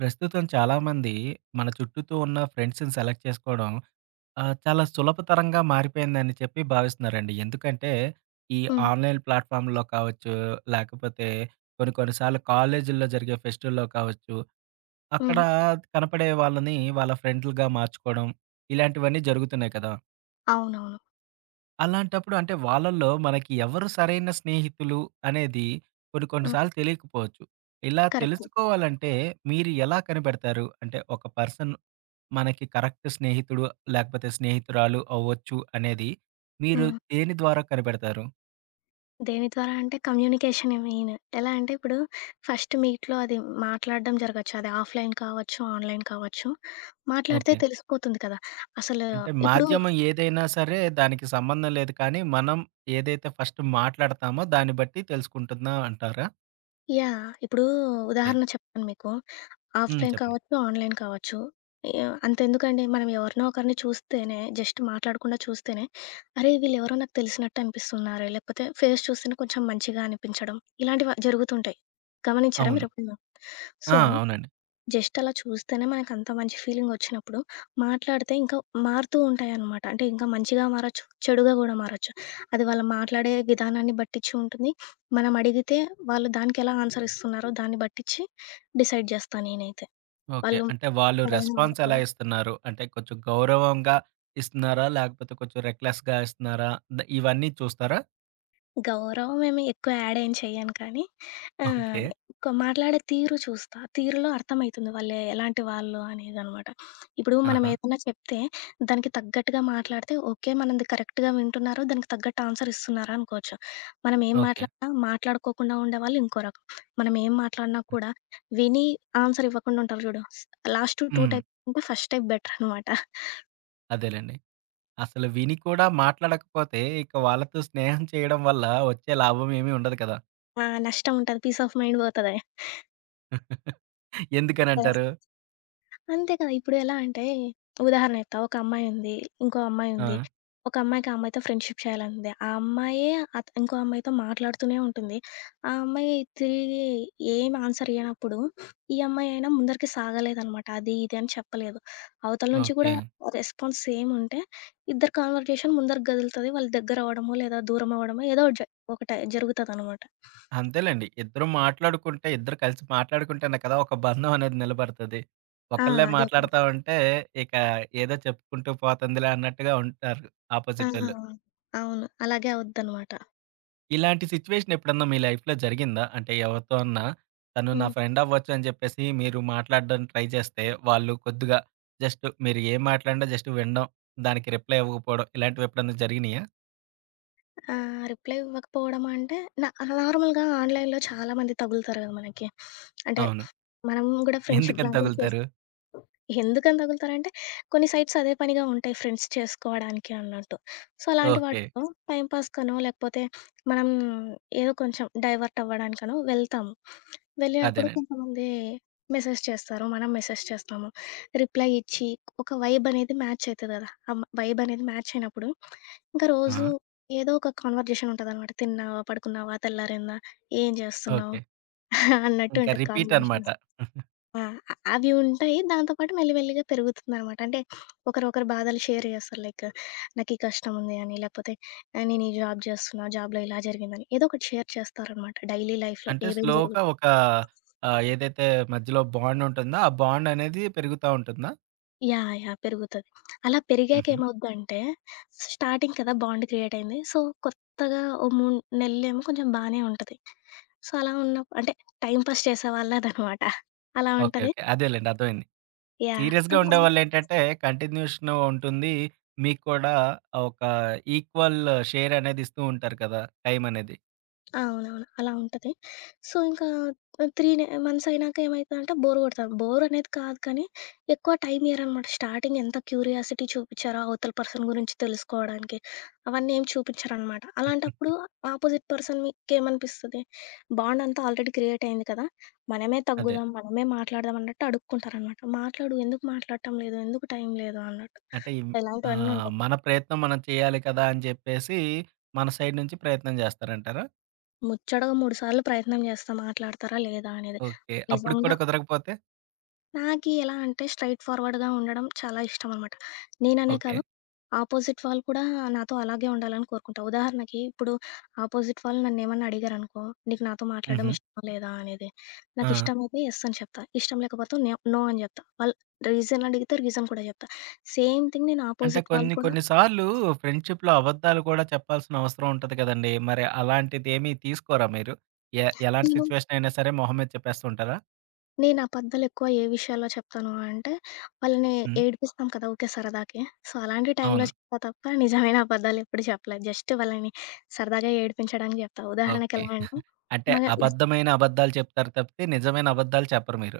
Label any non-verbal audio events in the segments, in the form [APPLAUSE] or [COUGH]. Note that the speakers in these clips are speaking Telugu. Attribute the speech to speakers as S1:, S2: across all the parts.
S1: ప్రస్తుతం చాలామంది మన చుట్టూతో ఉన్న ఫ్రెండ్స్‌ని సెలెక్ట్ చేసుకోవడం చాలా సులభతరంగా మారిపోయిందని చెప్పి భావిస్తున్నారండి. ఎందుకంటే, ఈ
S2: హ్మ్.
S1: ఆన్‌లైన్ ప్లాట్‌ఫామ్‌లో కావచ్చు, లేకపోతే కొన్ని కొన్ని సార్లు కాలేజీల్లో జరిగే ఫెస్టుల్లో కావచ్చు, అక్కడ
S2: హ్మ్.
S1: కనపడే వాళ్ళని వాళ్ళ ఫ్రెండ్లుగా మార్చుకోవడం, ఇలాంటివన్నీ జరుగుతున్నాయి కదా!
S2: అవునవును.
S1: అలాంటప్పుడు అంటే వాళ్ళల్లో మనకి ఎవరు సరైన స్నేహితులు అనేది కొన్ని కొన్ని
S2: హ్మ్.
S1: సార్లు తెలియకపోవచ్చు. ఇలా
S2: కరెక్ట్.
S1: తెలుసుకోవాలంటే మీరు ఎలా కనిపెడతారు? అంటే ఒక పర్సన్ మనకి కరెక్ట్ స్నేహితుడు, లేకపోతే స్నేహితురాలు అవ్వచ్చు అనేది మీరు
S2: హ్మ్.
S1: దేని ద్వారా కనిపెడతారు?
S2: దేని ద్వారా అంటే కమ్యూనికేషనే మెయిన్. ఎలా అంటే ఇప్పుడు ఫస్ట్ మీట్‌లో అది మాట్లాడడం జరగొచ్చు. అది ఆఫ్‌లైన్ కావచ్చు, ఆన్‌లైన్ కావచ్చు. మాట్లాడితే
S1: ఓకే.
S2: తెలిసిపోతుంది కదా! అసలు
S1: అంటే
S2: ఇప్పుడు
S1: మాధ్యమం ఏదైనా సరే దానికి సంబంధం లేదు కానీ, మనం ఏదైతే ఫస్ట్ మాట్లాడతామో దాన్ని బట్టి తెలుసుకుంటుందా అంటారా?
S2: యాహ్! ఇప్పుడు
S1: ఓకే.
S2: ఉదాహరణ చెప్తాను మీకు.
S1: హ్మ్.
S2: ఆఫ్‌లైన్
S1: చెప్పండి.
S2: కావచ్చు, ఆన్‌లైన్ కావచ్చు. యాహ్! అంతెందుకండి, మనం ఎవరినో ఒకరిని చూస్తేనే, జస్ట్ మాట్లాడకుండా చూస్తేనే, అరే! వీళ్ళెవరో నాకు తెలిసినట్టు అనిపిస్తున్నారే, లేకపోతే ఫేస్ చూస్తేనే కొంచెం మంచిగా అనిపించడం, ఇలాంటివి జరుగుతుంటాయి. గమనించారా
S1: అవును.
S2: మీరెప్పుడైనా?
S1: ఆ!
S2: సో,
S1: అవునండి.
S2: జస్ట్ అలా చూస్తేనే మనకంత మంచి ఫీలింగొచ్చినప్పుడు, మాట్లాడితే ఇంకా మారుతూ ఉంటాయనమాట. అంటే ఇంకా మంచిగా మారొచ్చు, చెడుగా గూడా మారొచ్చు. అది వాళ్ళు మాట్లాడే విధానాన్ని బట్టిచ్చి ఉంటుంది. మనం అడిగితే వాళ్ళు దానికెలా ఆన్సర్ ఇస్తున్నారో దాన్ని బట్టిచ్చి డిసైడ్ జేస్తా నేనైతే.
S1: ఓకే.
S2: వాళ్ళు
S1: అంటే వాళ్ళు
S2: రెండు
S1: రెస్పాన్స్ ఎలా
S2: వరకు.
S1: ఇస్తున్నారు? అంటే కొంచెం గౌరవంగా ఇస్తున్నారా? లేకపోతే కొంచెం రెక్లెస్‌గా ఇస్తున్నారా? ఇవన్నీ చూస్తారా?
S2: గౌరవం ఏమి ఎక్కువ యాడ్ ఏం చెయ్యను కానీ, ఆహ్,
S1: ఓకే.
S2: కొ మాట్లాడే తీరు చూస్తా. తీరులో అర్థమైతుంది వాళ్ళు ఎలాంటి వాళ్ళు అనేదనమాట. ఇప్పుడు మనం
S1: ఆహా!
S2: ఏదన్నా చెప్తే దానికి తగ్గట్టుగా మాట్లాడితే ఓకే. మనది కరెక్ట్‌గా వింటున్నారు, దానికి తగ్గట్టు ఆన్సర్ ఇస్తున్నారు అనుకోవచ్చు. మనం ఏం
S1: ఓకే.
S2: మాట్లాడినా మాట్లాడుకోకుండా ఉండేవాళ్ళు ఇంకో రకం. మనం ఏం మాట్లాడినా కూడా విని ఆన్సర్ ఇవ్వకుండా ఉంటారు చూడు. లాస్ట్ 2
S1: హ్మ్.
S2: టైప్ కంటే ఫస్ట్ టైప్ బెటర్ అనమాట.
S1: అదేలెండి. అసలు విని కూడా మాట్లాడకపోతే, ఇక వాళ్ళతో స్నేహం చేయడం వల్ల వచ్చే లాభం ఏమీ ఉండదు కదా!
S2: ఆ! నష్టం ఉంటది. పీస్ ఆఫ్ మైండ్ పోతది.
S1: [LAUGHS] ఎందుకనంటారు?
S2: అంతే కదా! ఇప్పుడు ఎలా అంటే ఉదాహరణ చెప్తా. ఒక అమ్మాయి ఉంది. ఇంకో అమ్మాయి ఉంది.
S1: ఆ!
S2: ఒక అమ్మాయికి ఆ అమ్మాయితో ఫ్రెండ్‌షిప్ చేయాలనుంది. ఆ అమ్మాయే ఇంకో అమ్మాయితో మాట్లాడుతూనే ఉంటుంది. ఆ అమ్మాయి తిరిగి ఏమి ఆన్సర్ ఇయ్యనప్పుడు, ఈ అమ్మాయి అయినా ముందరికి సాగలేదనమాట. అది ఇది అని చెప్పలేదు. అవతల నుంచి కూడా
S1: ఓకే.
S2: రెస్పాన్స్ సేమ్ ఉంటే, ఇద్దరి కన్వర్జేషన్ ముందరికి కదులుతది. వాళ్ళు దగ్గర అవ్వడమో, లేదా దూరం అవ్వడమో ఏదో ఒకటి జరుగుతదనమాట.
S1: అంతేలెండి. ఇద్దరు మాట్లాడుకుంటే, ఇద్దరు కలిసి మాట్లాడుకుంటేనే కదా! ఒక బంధం అనేది నిలబడతది.
S2: ఆ!
S1: ఒకళ్ళే
S2: అదే.
S1: మాట్లాడతా ఉంటే, ఇక ఏదో చెప్పుకుంటూ పోతందిలే అన్నట్టుగా ఉంటారు
S2: ఆ!
S1: ఆపోజిటోళ్ళు.
S2: అవును. అలాగే అవుద్దనమాట.
S1: ఇలాంటి సిట్యుయేషన్ ఎప్పుడన్నా మీ లైఫ్‌లో జరిగిందా? అంటే ఎవరితో అన్నా, తను నా
S2: హ్మ్.
S1: ఫ్రెండ్ అవ్వచ్చు అని చెప్పేసి మీరు మాట్లాడడానికి ట్రై చేస్తే, వాళ్ళు కొద్దిగా జస్ట్ మీరు ఏం మాట్లాడినా జస్ట్ వినడం, దానికి రిప్లై ఇవ్వకపోవడం ఇలాంటివి ఎప్పుడన్నా జరిగినాయా?
S2: ఆ! రిప్లై ఇవ్వకపోవడం అంటే, నా నార్మల్‌గా ఆన్‌లైన్‌లో చాలా మంది తగులుతారు కదా మనకి. అంటే,
S1: అవును.
S2: మనం గూడా ఫ్రెండ్‌షిప్
S1: ఎందుకని
S2: లాంటివి చేస్.
S1: తగులుతారు?
S2: ఎందుకని తగులుతారంటే, కొన్ని సైట్స్ అదే పనిగా ఉంటాయి ఫ్రెండ్స్ చేసుకోవడానికి అన్నట్టు. సో, అలాంటి
S1: ఓకే.
S2: వాటిలో టైంపాస్‌కనో, లేకపోతే మనం ఏదో కొంచెం డైవర్ట్ అవ్వడానికనో వెళ్తాము. వెళ్ళినప్పుడు
S1: అదేనండి.
S2: కొంతమంది మెసేజ్ చేస్తారు. మనం మెసేజ్ చేస్తాము. రిప్లై ఇచ్చి ఒక వైబ్ అనేది మ్యాచ్ అయితది గదా! ఆ వైబ్ అనేది మ్యాచ్ అయినప్పుడు, ఇంక రోజు
S1: ఆ!
S2: ఏదో ఒక కన్వర్జేషన్ ఉంటదనమాట. తిన్నావా? పడుకున్నావా? తెల్లారిందా? ఏం జేస్తున్నావు?
S1: ఓకే.
S2: [LAUGHS] అన్నట్టు
S1: ఇంకా
S2: ఉంటది
S1: రిపీట్ అనమాట.
S2: కాన్వర్జేషన్. ఆ! అవి ఉంటాయి. దాంతో పాటు మెల్లి మెల్లిగా పెరుగుతుందనమాట. అంటే ఒకరొకరు బాధలు షేర్ జేస్తారు. లైక్ నాకీ కష్టముంది అని, లేకపోతే నేను ఈ జాబ్ జేస్తున్నా, జాబ్‌లో ఇలా జరిగిందని ఏదో ఒకటి షేర్ చేస్తారనమాట. డైలీ లైఫ్‌లో
S1: అంటే
S2: ఏమేం
S1: స్లోగా
S2: జరుగుతుంది.
S1: ఒక ఏదైతే మధ్యలో బాండ్ ఉంటుందో, ఆ బాండ్ అనేది పెరుగుతా ఉంటుందా?
S2: యాహ్! యాహ్! పెరుగుతది. అలా పెరిగాక
S1: హుహు.
S2: ఏమవుద్దంటే స్టార్టింగ్ కదా! బాండ్ క్రియేట్ అయింది. సో, కొత్తగా ఓ 3 నెలలేమో కొంచెం బానే ఉంటది. సో, అలా ఉన్నప్పుడు అంటే టైమ్ పాస్ చేసేవాళ్ళదనమాట. అలా
S1: ఓకే.
S2: ఉంటది.
S1: ఓకే. అదేలెండి అర్థమైంది.
S2: యాహ్!
S1: సీరియస్‌గా ఉండేవాళ్ళేంటంటే, కంటిన్యూషన్ ఉంటుంది. మీకు కూడా ఒక ఈక్వల్ షేర్ అనేది ఇస్తూ ఉంటారు కదా! టైం అనేది.
S2: అవునవును. అలా ఉంటది. సో, ఇంకా 3 మంత్స్ అయినాక ఏమైతదంటే బోర్ కొడతది. బోర్ అనేది కాదు కానీ, ఎక్కువ టైం ఇయ్యరనమాట. స్టార్టింగ్ ఎంత క్యూరియాసిటీ చూపిచ్చారో అవతల పర్సన్ గురించి తెలుసుకోవడానికి, అవన్నీ ఏం చూపిచ్చరనమాట. అలాంటప్పుడు ఆపోజిట్ పర్సన్ మీకేమనిపిస్తది? బాండ్ అంతా ఆల్రెడీ క్రియేట్ అయింది కదా! మనమే
S1: అదే.
S2: తగ్గుదాం, మనమే మాట్లాడదాం అన్నట్టు అడుక్కుంటారనమాట. మాట్లాడు, ఎందుకు మాట్లాడటం లేదు? ఎందుకు టైం లేదు? అన్నట్టు.
S1: అంటే
S2: ఇలాంటివన్నీ ఉంటాయి.
S1: మన ప్రయత్నం మనం చేయాలి కదా! అని చెప్పేసి, మన సైడ్ నుంచి ప్రయత్నం చేస్తారంటారా?
S2: ముచ్చటగా 3 సార్లు ప్రయత్నం చేస్తా మాట్లాడతారా లేదా అనేది.
S1: ఓకే. అప్పటికి
S2: నిజంగా
S1: కూడా కుదరకపోతే?
S2: నాకి ఎలా అంటే స్ట్రెయిట్ ఫార్వర్డ్‌గా ఉండడం చాలా ఇష్టమనమాట. నేననే
S1: ఓకే.
S2: కాదు, ఆపోజిట్ వాళ్ళు కూడా నాతో అలాగే ఉండాలని కోరుకుంటా. ఉదాహరణకి ఇప్పుడు ఆపోజిట్ వాళ్ళు నన్నేమన్నా అడిగారనుకో, "నీకు నాతో మాట్లాడడం
S1: హుహు.
S2: ఇష్టమా లేదా?" అనేది.
S1: ఆ!
S2: నాకిష్టమైతే యెస్ అని చెప్తా. ఇష్టం లేకపోతే నో అని జెప్తా. వాళ్ళు రీజన్ అడిగితే రీజన్ కూడా జెప్తా. సేమ్ థింగ్ నేను
S1: అంటే
S2: ఆపోజిట్ వాళ్ళు
S1: కొన్ని
S2: కూడా.
S1: కొన్ని సార్లు ఫ్రెండ్‌షిప్‌లో అబద్ధాలు కూడా చెప్పాల్సిన అవసరం ఉంటది కదండీ! మరి అలాంటిదేమీ తీసుకోరా మీరు? ఎలాంటి
S2: నేను
S1: సిట్యుయేషన్ అయినా సరే మొహం మీద చెప్పేస్తూ ఉంటారా?
S2: నేను అబద్ధాలెక్కువ ఏ విషయాల్లో చెప్తాను అంటే, వాళ్ళని
S1: హ్మ్.
S2: ఏడిపిస్తాం కదా! ఊకే సరదాకి. సో, అలాంటి టైంలో
S1: అవును.
S2: చెప్తా తప్ప నిజమైన అబద్ధాలెప్పుడు చెప్పలేదు. జస్ట్ వాళ్ళని సరదాగా ఏడిపించడానికి చెప్తా.
S1: ఓకే.
S2: ఉదాహరణకెలా అంటే,
S1: అంటే
S2: మన
S1: అబద్ధమైన అబద్ధాలు చెప్తారు తప్పితే, నిజమైన అబద్ధాలు చెప్పరు మీరు.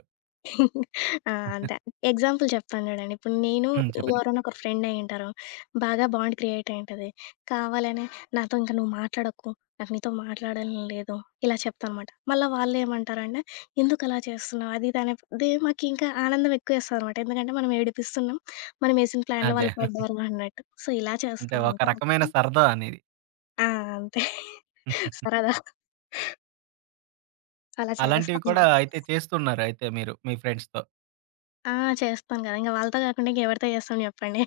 S2: ఆ! అంతే. ఎగ్జాంపుల్ చెప్తాను జూడండి. ఇప్పుడు నేను
S1: హ్మ్. చెప్పండి.
S2: ఎవరైనా ఒకరు ఫ్రెండ్ అయ్యుంటారు. బాగా బాండ్ క్రియేట్ అయ్యుంటది. కావాలనే నాతో ఇంక నువ్వు మాట్లాడకు. నాకు నీతో మాట్లాడాలని లేదు. ఇలా చెప్తానమాట. మళ్ళా వాళ్ళేమంటారంటే, ఎందుకలా చేస్తున్నావు? అది ఇది అనేది మాకింకా ఆనందం ఎక్కువేస్తదనమాట. ఎందుకంటే మనం ఏడిపిస్తున్నాం. మనమేసిన ప్లాన్‌లో
S1: అదే.
S2: వాళ్ళు పడ్డారు అన్నట్టు. సో, ఇలా
S1: అంటే
S2: చేస్తా
S1: ఒక
S2: అంతే
S1: రకమైన
S2: తప్ప
S1: సరదా అనేది.
S2: ఆ! అంతే.
S1: హ్మ్.
S2: సరదా అలా చేస్తా
S1: అలాంటివి కూడా
S2: అనమాట.
S1: అయితే చేస్తున్నారు అయితే మీరు మీ ఫ్రెండ్స్‌తో.
S2: ఆ! చేస్తాను గదా! ఇంక వాళ్ళతో గాకుండా ఇంకెవరితో చేస్తాం జెప్పండి.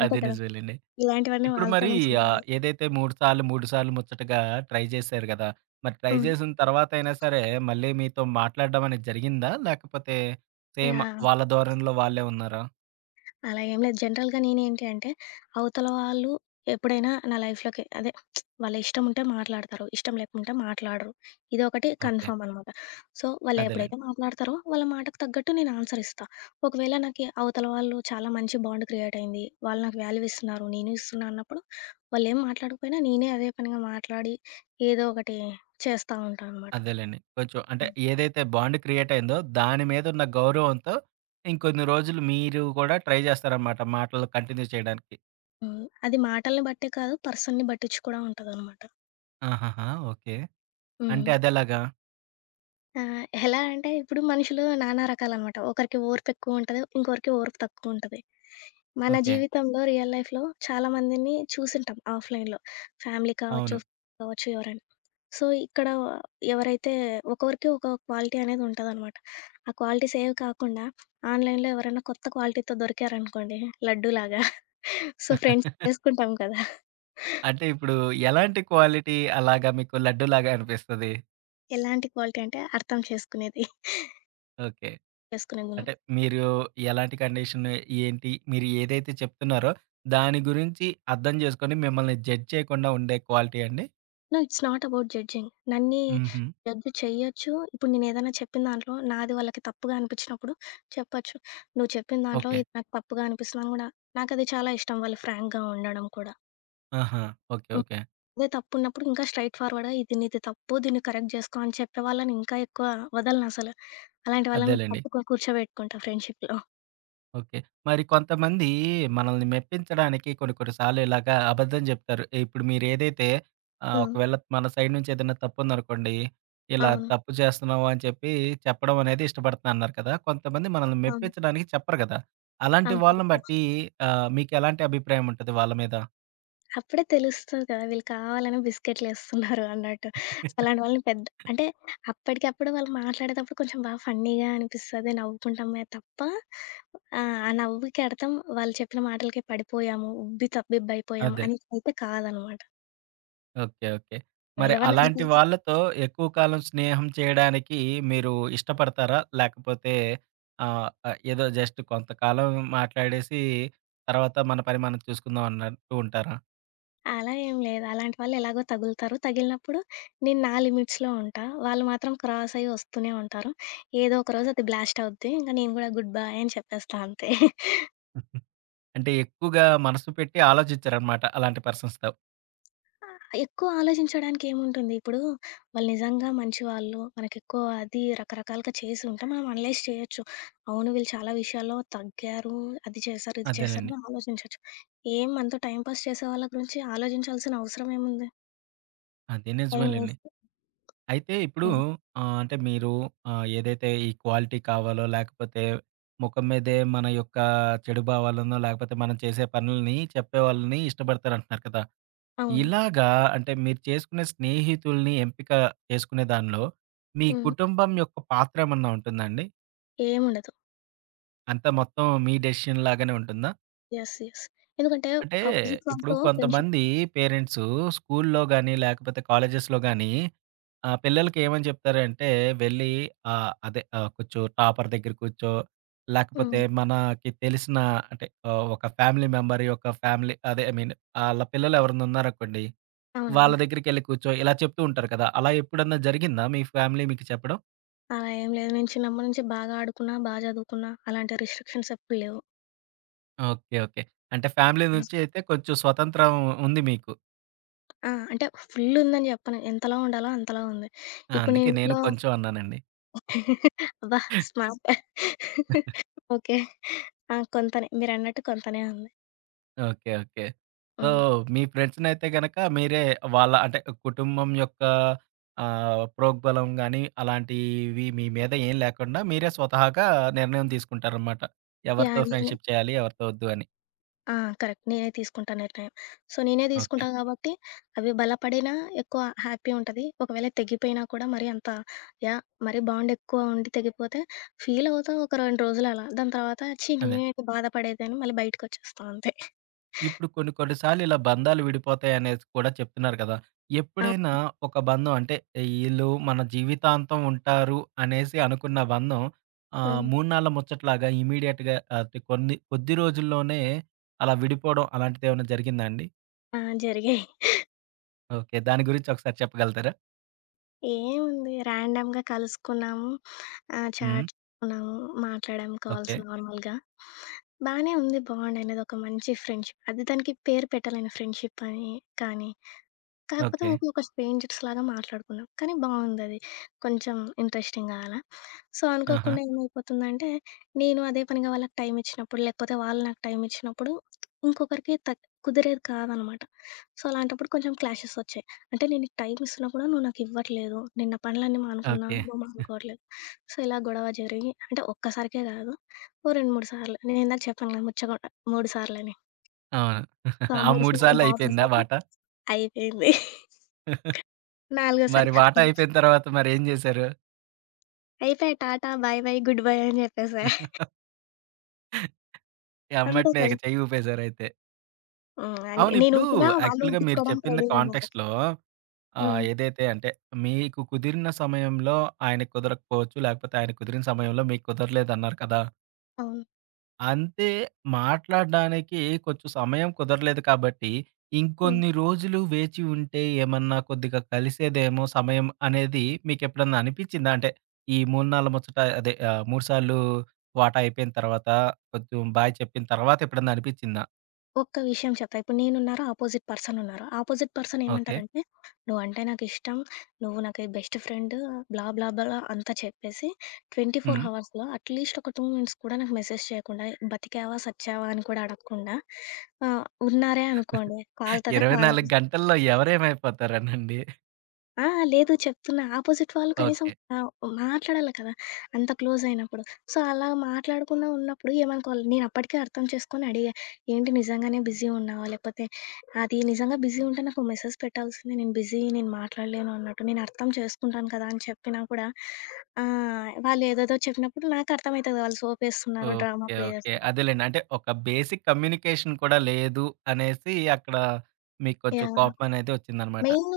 S2: అంతే
S1: అది
S2: కదా!
S1: నిజమేలెండి.
S2: ఇలాంటివన్నీ
S1: ఇప్పుడు మరి
S2: వాళ్ళతోనే చేయాలి.
S1: ఏదైతే 3 సార్లు, 3 సార్లు ముచ్చటగా ట్రై చేశారు గదా! మరి ట్రై
S2: హ్మ్.
S1: చేసిన తర్వాతయినా సరే మళ్ళీ మీతో మాట్లాడడం అనేది జరిగిందా? లేకపోతే సేమ్
S2: యాహ్!
S1: వాళ్ళ ధోరణిలో వాళ్ళే ఉన్నారా?
S2: అలా ఏం లేదు. జనరల్‌గా నేనేంటి అంటే, అవతల వాళ్ళు ఎప్పుడైనా నా లైఫ్‌లోకి అదే వాళ్ళ ఇష్టం ఉంటే మాట్లాడతారు. ఇష్టం లేకుంటే మాట్లాడరు. ఇదొకటి
S1: ఓకే.
S2: కన్ఫర్మ్ అనమాట. సో,
S1: అదేలెండి.
S2: వాళ్ళెప్పుడైతే మాట్లాడతారో వాళ్ళ మాటకు తగ్గట్టు నేను ఆన్సర్ ఇస్తా. ఒకవేళ నాకి అవతల వాళ్ళు చాలా మంచి బాండ్ క్రియేట్ అయింది. వాళ్ళు నాకు వాల్యూ ఇస్తున్నారు, నేను ఇస్తున్నా అన్నప్పుడు వాళ్ళేం మాట్లాడకపోయినా నేనే అదే పనిగా మాట్లాడి ఏదో ఒకటి చేస్తా ఉంటా అనమాట.
S1: అదేలెండి. కొంచెం అంటే ఏదైతే బాండ్ క్రియేట్ అయిందో దాని మీద ఉన్న గౌరవంతో ఇంకొన్ని రోజులు మీరు కూడా ట్రై చేస్తారనమాట మాటలు కంటిన్యూ చేయడానికి.
S2: హ్మ్. అది మాటల్ని బట్టే కాదు, పర్సన్‌ని బట్టిచ్చి కూడా ఉంటదనమాట.
S1: ఆహాహా! ఓకే. అంటే
S2: హ్మ్.
S1: అదెలాగా?
S2: ఎలా అంటే ఇప్పుడు మనుషులు నానా రకాలనమాట. ఒకరికి ఓర్పెక్కువుంటది. ఇంకొకరికి ఓర్పు తక్కువుంటది. మన
S1: ఓకే.
S2: జీవితంలో రియల్ లైఫ్‌లో చాలా మందిని చూసుంటాం ఆఫ్‌లైన్‌లో. ఫ్యామిలీ కావచ్చు,
S1: అవును.
S2: ఫ్రెండ్స్ కావచ్చు ఎవరైనా. సో, ఇక్కడ ఎవరైతే ఒక్కొక్కరికి ఒక క్వాలిటీ అనేదుంటదనమాట. ఆ క్వాలిటీస్ ఏవి కాకుండా ఆన్‌లైన్‌లో ఎవరైనా కొత్త క్వాలిటీతో దొరికారనుకోండి లడ్డూలాగా. సో, ఫ్రెండ్స్
S1: [LAUGHS]
S2: చేసుకుంటాం కదా!
S1: అంటే ఇప్పుడు ఎలాంటి క్వాలిటీ అలాగా మీకు లడ్డూలాగా అనిపిస్తది?
S2: ఎలాంటి క్వాలిటీ అంటే అర్థం చేసుకునేది.
S1: ఓకే.
S2: చేసుకునే గుణం.
S1: అంటే మీరు ఎలాంటి కండిషన్ ఏంటి? మీరు ఏదైతే చెప్తున్నారో దాని గురించి అర్థం చేసుకొని మిమ్మల్ని జడ్జ్ చేయకుండా ఉండే క్వాలిటీ అండి?
S2: No it's not about judging. నన్ని
S1: హుహు.
S2: జడ్జ్ చెయ్యొచ్చు. ఇప్పుడు నేనేదైనా చెప్పిన దాంట్లో నాది వాళ్ళకి తప్పుగా అనిపించినప్పుడు చెప్పొచ్చు. నువ్వు చెప్పిన దాంట్లో
S1: ఓకే.
S2: ఇది నాకు తప్పుగా అనిపిస్తుందని గూడా నాకది చాలా ఇష్టం వాళ్ళు ఫ్రాంక్‌గా ఉండడం కూడా.
S1: ఆహా! ఓకే.
S2: హ్మ్.
S1: ఓకే.
S2: అదే తప్పున్నప్పుడు ఇంకా స్ట్రెయిట్ ఫార్వర్డ్‌గా ఇది నీది తప్పు. దీన్ని కరెక్ట్ జేసుకో అని చెప్పే వాళ్ళని ఇంకా ఎక్కువ వదలనసలు. అలాంటి వాళ్ళని
S1: అదేలెండి.
S2: పట్టుకొని కూర్చోబెట్టుకుంటా ఫ్రెండ్‌షిప్‌లో.
S1: ఓకే. మరి కొంతమంది మనల్ని మెప్పించడానికి కొన్ని కొన్ని సార్లు ఇలాగా అబద్ధం చెప్తారు. ఇప్పుడు మీరేదైతే
S2: హ్మ్.
S1: ఒకవేళ మన సైడ్ నుంచి ఏదైనా తప్పుందనుకోండి, ఇలా
S2: అవును.
S1: తప్పు చేస్తున్నావు అని చెప్పి చెప్పడం అనేది ఇష్టపడుతున్నా అన్నారు కదా! కొంతమంది మనల్ని
S2: అవును.
S1: మెప్పించడానికి చెప్పరు కదా! అలాంటి
S2: అవును.
S1: వాళ్ళని బట్టి మీకెలాంటి అభిప్రాయం ఉంటది వాళ్ళ మీద?
S2: అప్పుడే తెలుస్తది కదా! వీళ్ళు కావాలనే బిస్కెట్‌లేస్తున్నారు అన్నట్టు. సో, అలాంటి
S1: [LAUGHS]
S2: వాళ్ళని పెద్ద అంటే అప్పటికప్పుడు వాళ్ళు మాట్లాడేటప్పుడు కొంచెం బాగా ఫన్నీగా అనిపిస్తది. నవ్వుకుంటామే తప్ప ఆ నవ్వుకి అర్థం వాళ్ళు చెప్పిన మాటలకే పడిపోయాము, ఉబ్బి తబ్బిబ్బయిపోయాము
S1: అదే.
S2: అని అయితే కాదనమాట.
S1: ఓకే. ఓకే. మరి
S2: ఎవరిని
S1: అలాంటి
S2: అనుకున్నా
S1: వాళ్ళతో ఎక్కువ కాలం స్నేహం చేయడానికి మీరు ఇష్టపడతారా? లేకపోతే ఆహ్, ఆహ్, ఏదో జస్ట్ కొంతకాలం మాట్లాడేసి తర్వాత మన పని మనం చూసుకుందాం అన్నట్టు ఉంటారా?
S2: అలా ఏం లేదు. అలాంటి వాళ్ళు ఎలాగో తగులుతారు. తగిలినప్పుడు నేను నా లిమిట్స్‌లో ఉంటా. వాళ్ళు మాత్రం క్రాస్ అయ్యి వస్తూనే ఉంటారు. ఏదో ఒకరోజు అది బ్లాస్ట్ అవుద్ది. ఇంక నేను గూడా గుడ్ బై అని చెప్పేస్తా అంతే.
S1: అంటే ఎక్కువగా మనసు పెట్టి ఆలోచించరనమాట అలాంటి పర్సన్స్‌తో.
S2: ఎక్కువ ఆలోచించడానికి ఏముంటుంది? ఇప్పుడు వాళ్ళు నిజంగా మంచివాళ్ళు, మనకెక్కువ అది రకరకాలుగా చేసి ఉంటే మనం అనలైజ్ చేయొచ్చు. అవును వీళ్ళు చాలా విషయాల్లో తగ్గారు, అది చేశారు, ఇది చేశారు
S1: అదేలెండి.
S2: అని ఆలోచించొచ్చు. ఏం మనతో టైమ్ పాస్ చేసే వాళ్ళ గురించి ఆలోచించాల్సిన అవసరం ఏముంది?
S1: అదే
S2: టైమ్
S1: నిజమేలెండి.
S2: వేస్ట్.
S1: అయితే ఇప్పుడు
S2: హ్మ్.
S1: అంటే మీరు ఏదైతే ఈ క్వాలిటీ కావాలో లేకపోతే ముఖం మీదే మన యొక్క చెడు భావాలనో లేకపోతే మనం చేసే పనుల్ని చెప్పేవాళ్ళని ఇష్టపడతారంటున్నారు కదా!
S2: అవును.
S1: ఇలాగా అంటే మీరు చేసుకునే స్నేహితుల్ని ఎంపిక చేసుకునే దానిలో మీ
S2: హ్మ్.
S1: కుటుంబం యొక్క పాత్ర ఏమన్నా ఉంటుందండి?
S2: ఏముండదు.
S1: అంతా మొత్తం మీ డెసిషన్ లాగానే ఉంటుందా?
S2: యెస్. యెస్. ఎందుకంటే
S1: అంటే
S2: ఆపోజిట్
S1: ఇప్పుడు
S2: వాళ్ళతో ఫ్రెండ్‌షిప్.
S1: కొంతమంది పేరెంట్సు స్కూల్లో గాని, లేకపోతే కాలేజెస్‌లో గాని పిల్లలకి ఏమని చెప్తారంటే వెళ్ళి కూర్చో టాపర్ దగ్గర కూర్చో, లేకపోతే
S2: హ్మ్.
S1: మనకి తెలిసిన అంటే ఒక ఫ్యామిలీ మెంబర్ యొక్క ఫ్యామిలీ అదే ఐ మీన్ ఆళ్ళ పిల్లలు ఎవరైనా ఉన్నారనుకోండి వాళ్ళ
S2: అవునవును.
S1: దగ్గరికెళ్లి కూర్చో, ఇలా చెప్తూ ఉంటారు కదా! అలా ఎప్పుడన్నా జరిగిందా మీ ఫ్యామిలీ మీకు చెప్పడం?
S2: అలా ఏం లేదు. నేను చిన్నప్పటి నుంచి బాగా ఆడుకున్నా, బా చదువుకున్నా అలాంటి రిస్ట్రిక్షన్స్ ఎప్పుడు లేవు.
S1: ఓకే. ఓకే. అంటే ఫ్యామిలీ నుంచి అయితే కొంచెం స్వతంత్రం ఉంది మీకు.
S2: ఆ! అంటే ఫుల్లుందని జెప్పను. ఎంతలా ఉండాలో అంతలా ఉంది.
S1: ఆ!
S2: ఇప్పుడు నేను
S1: అందుకే నేను
S2: ఇంట్లో
S1: కొంచెం అన్నానండి.
S2: [LAUGHS] అబ్బా! స్మార్ట్. ఓకే. ఆ! కొంతనే. మీరన్నట్టు కొంతనే ఉంది.
S1: ఓకే. ఓకే. సో,
S2: హ్మ్.
S1: మీ ఫ్రెండ్స్‌నైతే గనక మీరే వాళ్ళ అంటే కుటుంబం యొక్క ప్రోగ్బలం గాని, అలాంటివి మీ మీద ఏం లేకుండా మీరే స్వతహాగా నిర్ణయం తీసుకుంటారనమాట. ఎవరితో
S2: యాహ్! నేనే
S1: ఫ్రెండ్‌షిప్ చేయాలి? ఎవరితో వద్దు అని.
S2: ఆ! కరెక్ట్. నేనే తీసుకుంటా నిర్ణయం. సో, నేనే
S1: ఓకే.
S2: తీసుకుంటా గాబట్టి అవి బలపడినా ఎక్కువ హ్యాపీ ఉంటది. ఒకవేళ తెగిపోయినా కూడా మరీ అంత యాహ్! మరీ బాండ్ ఎక్కువ ఉండి తెగిపోతే ఫీలవుతా ఒక 2 రోజులలా. దాని తర్వాత ఛీ!
S1: అదే.
S2: నేనేంటి బాధపడేదని మళ్ళీ బయటకొచ్చేస్తా అంతే.
S1: ఇప్పుడు కొన్ని కొన్ని సార్లు ఇలా బంధాలు విడిపోతాయి అనేది కూడా చెప్తున్నారు కదా! ఎప్పుడైనా
S2: అవును.
S1: ఒక బంధం అంటే ఈళ్ళు మన జీవితాంతం ఉంటారు అనేసి అనుకున్న బంధం
S2: హ్మ్.
S1: మూన్నాళ్ళ ముచ్చట్లాగా ఇమ్మీడియేట్‌గా అంటే కొన్ని కొద్ది రోజుల్లోనే అలా విడిపోవడం అలాంటిదేమన్నా జరిగిందా అండి?
S2: ఆ! జరిగాయి.
S1: ఓకే. దాని గురించి ఒకసారి చెప్పగలుగుతారా?
S2: ఏముంది ర్యాండమ్‌గా కలుసుకున్నాము.
S1: హ్మ్.
S2: చాట్ చేసుకున్నాము, మాట్లాడాము కాల్స్
S1: ఓకే.
S2: నార్మల్‌గా. బానే ఉంది బాండ్ అనేది. ఒక మంచి ఫ్రెండ్‌షిప్. అది దానికి పేరు పెట్టలేను ఫ్రెండ్‌షిప్ అని కానీ, కాకపోతే
S1: ఓకే.
S2: ఊకే ఒక స్ట్రేంజర్స్‌లాగా మాట్లాడుకున్నాం. కానీ బావుందది. కొంచెం ఇంట్రెస్టింగ్‌గా అలా. సో,
S1: ఆహా!
S2: అనుకోకుండా ఏమైపోతుందంటే, నేను అదే పనిగా వాళ్ళకి టైమిచ్చినప్పుడు, లేకపోతే వాళ్ళు నాకు టైమిచ్చినప్పుడు ఇంకొకరికి కుదిరేది కాదనమాట. సో, అలాంటప్పుడు కొంచెం క్లాషెసొచ్చాయి. అంటే నేను నీకు టైమిస్తున్నా కూడా నువ్వు నాకివ్వట్లేదు. నేను నా పనులన్నీ మానుకున్నా,
S1: ఓకే.
S2: నువ్వు మానుకోవట్లేదు. సో, ఇలా గొడవ జరిగి అంటే ఒక్కసారికే కాదు. ఓ 2, 3 సార్లు. నేనిందాక చెప్పాను కదా! ముచ్చట 3 సార్లని.
S1: అవును.
S2: సో, ఆ
S1: [LAUGHS] ఆ
S2: 3
S1: 3
S2: సార్లు
S1: సార్లు అయిపోయిందా
S2: దాటేసాక
S1: వాటా?
S2: అయిపోయింది. [LAUGHS]
S1: [LAUGHS]
S2: నాలుగోసారి
S1: మరి వాటా
S2: ఖతం.
S1: అయిపోయిన తర్వాత మరేం జేశారు?
S2: అయిపాయి. Tata, bye bye, good bye అని జెప్పేసా.
S1: [LAUGHS]
S2: అంతే
S1: ఎమ్మటనే
S2: కదా!
S1: ఇక చెయ్యి ఊపేశారయితే.
S2: హ్మ్.
S1: అవును. ఇప్పుడు
S2: నేనూపినా వాళ్ళు
S1: యాక్చువల్‌గా మీరు
S2: ఊపించుకోవడానికి
S1: చెప్పింది
S2: రెడీగున్నారు.
S1: కాంటెక్స్ట్‌లో
S2: హ్మ్.
S1: ఏదైతే అంటే మీకు కుదిరిన సమయంలో ఆయనకి కుదరకపోవచ్చు. లేకపోతే ఆయన కుదిరిన సమయంలో మీకు కుదరలేదన్నారు కదా!
S2: అవును.
S1: అంతే మాట్లాడడానికి కొంచెం సమయం కుదరలేదు కాబట్టి
S2: హ్మ్.
S1: ఇంకొన్ని రోజులు వేచి ఉంటే ఏమన్నా కొద్దిగా కలిసేదేమో సమయం అనేది మీకెప్పుడన్నా అనిపిచ్చిందా? అంటే ఈ 3 నాళ్ళ ముచ్చట అదే 3 సార్లు వాటా అయిపోయిన తర్వాత కొంచెం బాయ్ చెప్పిన తర్వాత ఎప్పుడన్నా అనిపిచ్చిందా?
S2: ఒక్క విషయం చెప్తా. ఇప్పుడు నేనున్నారు, ఆపోజిట్ పర్సనున్నారు. Opposite person
S1: okay.
S2: ఏమంటారంటే, "నువ్వంటే నాకిష్టం. నువ్వు నాకు బెస్ట్ ఫ్రెండ్" బ్లా బ్లా బ్లా అంతా చెప్పేసి 24
S1: హ్మ్.
S2: హవర్స్‌లో అట్‌లీస్ట్ ఒక 2 మినిట్స్ కూడా నాకు మెసేజ్ చేయకుండా, బతికావా? సచ్చావా? అని కూడా అడగకుండా ఆహ్, ఉన్నారే అనుకోండి. కాలుతదా?
S1: 24
S2: కాలదా?
S1: గంటల్లో ఎవరేమైపోతారనండి.
S2: ఆ! లేదు చెప్తున్నా. అపోజిట్ వాళ్ళు కనీసం
S1: ఓకే.
S2: ఆహ్, మాట్లాడాలి కదా! అంత క్లోజ్ అయినప్పుడు. సో, అలా మాట్లాడకుండా ఉన్నప్పుడు ఏమనుకోవాలి, నేనప్పటికే అర్థం చేసుకొని అడిగా. "ఏంటి నిజంగానే బిజీ ఉన్నావా? లేకపోతే అది నిజంగా బిజీ ఉంటే నాకు మెసేజ్ పెట్టాల్సింది. నేను బిజీ, నేను మాట్లాడలేను" అన్నట్టు. నేను అర్థం చేసుకుంటాను కదా! అని చెప్పినా కూడా వాళ్ళు ఏదేదో చెప్పినప్పుడు నాకు అర్థమయితది వాళ్ళు సోపేస్తున్నారు, డ్రామా
S1: ఓకే.
S2: Play
S1: okay.
S2: చేస్తున్నారు.
S1: అదేలెండి. అంటే ఒక బేసిక్ కమ్యూనికేషన్ కూడా లేదు అనేసి అక్కడ మీకు కొంచెం
S2: యాహ్!
S1: కోపమనేది వచ్చిందనమాట.
S2: మెయిన్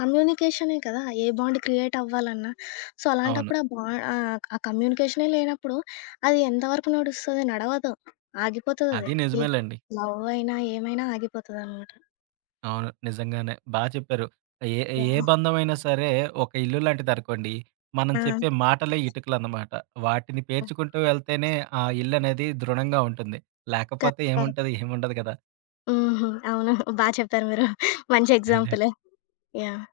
S2: కమ్యూనికేషనే కదా! ఏ బాండ్ క్రియేట్ అవ్వాలన్నా. సో,
S1: అవును.
S2: అలాంటప్పుడు ఆ ఆ కమ్యూనికేషనే లేనప్పుడు అది ఎంతవరకు నడుస్తది? నడవదు. ఆగిపోతదది.
S1: అది
S2: ఈ
S1: నిజమేలెండి.
S2: లవ్ అయినా, ఏమైనా ఆగిపోతదనమాట.
S1: అవును. నిజంగానే. బా చెప్పారు. ఏ ఏ
S2: యాహ్!
S1: బంధమైనా సరే ఒక ఇల్లు లాంటిదనుకోండి. మనం
S2: ఆ!
S1: చెప్పే మాటలే ఇటుకలన్నమాట. వాటిని పేర్చుకుంటూ వెళ్తేనే ఆ ఇల్లనేది దృఢంగా ఉంటుంది.
S2: కరెక్ట్.
S1: లేకపోతే
S2: కరెక్ట్.
S1: ఏముంటది? ఏముండదు కదా!
S2: హుహు. అవును. బా చెప్పారు మీరు. మంచి
S1: అదే.
S2: ఎగ్జాంపులే. యాహ్!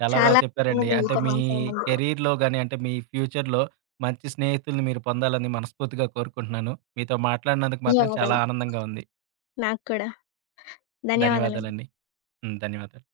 S1: చాలా బాగా
S2: చాలా ఆనందంగా
S1: చెప్పారండి.
S2: ఉంది
S1: అంటే
S2: మీతో
S1: మీ
S2: మాట్లాడినందుకు.
S1: కెరీర్‌లో గాని, అంటే మీ ఫ్యూచర్‌లో మంచి స్నేహితుల్ని మీరు పొందాలని మనస్ఫూర్తిగా కోరుకుంటున్నాను. మీతో మాట్లాడినందుకు మాత్రం చాలా
S2: ధన్యవాదాలు.
S1: ఆనందంగా ఉంది.
S2: నాకు కూడా. ధన్యవాదాలు.
S1: ధన్యవాదాలండి. హ్మ్. ధన్యవాదాలు.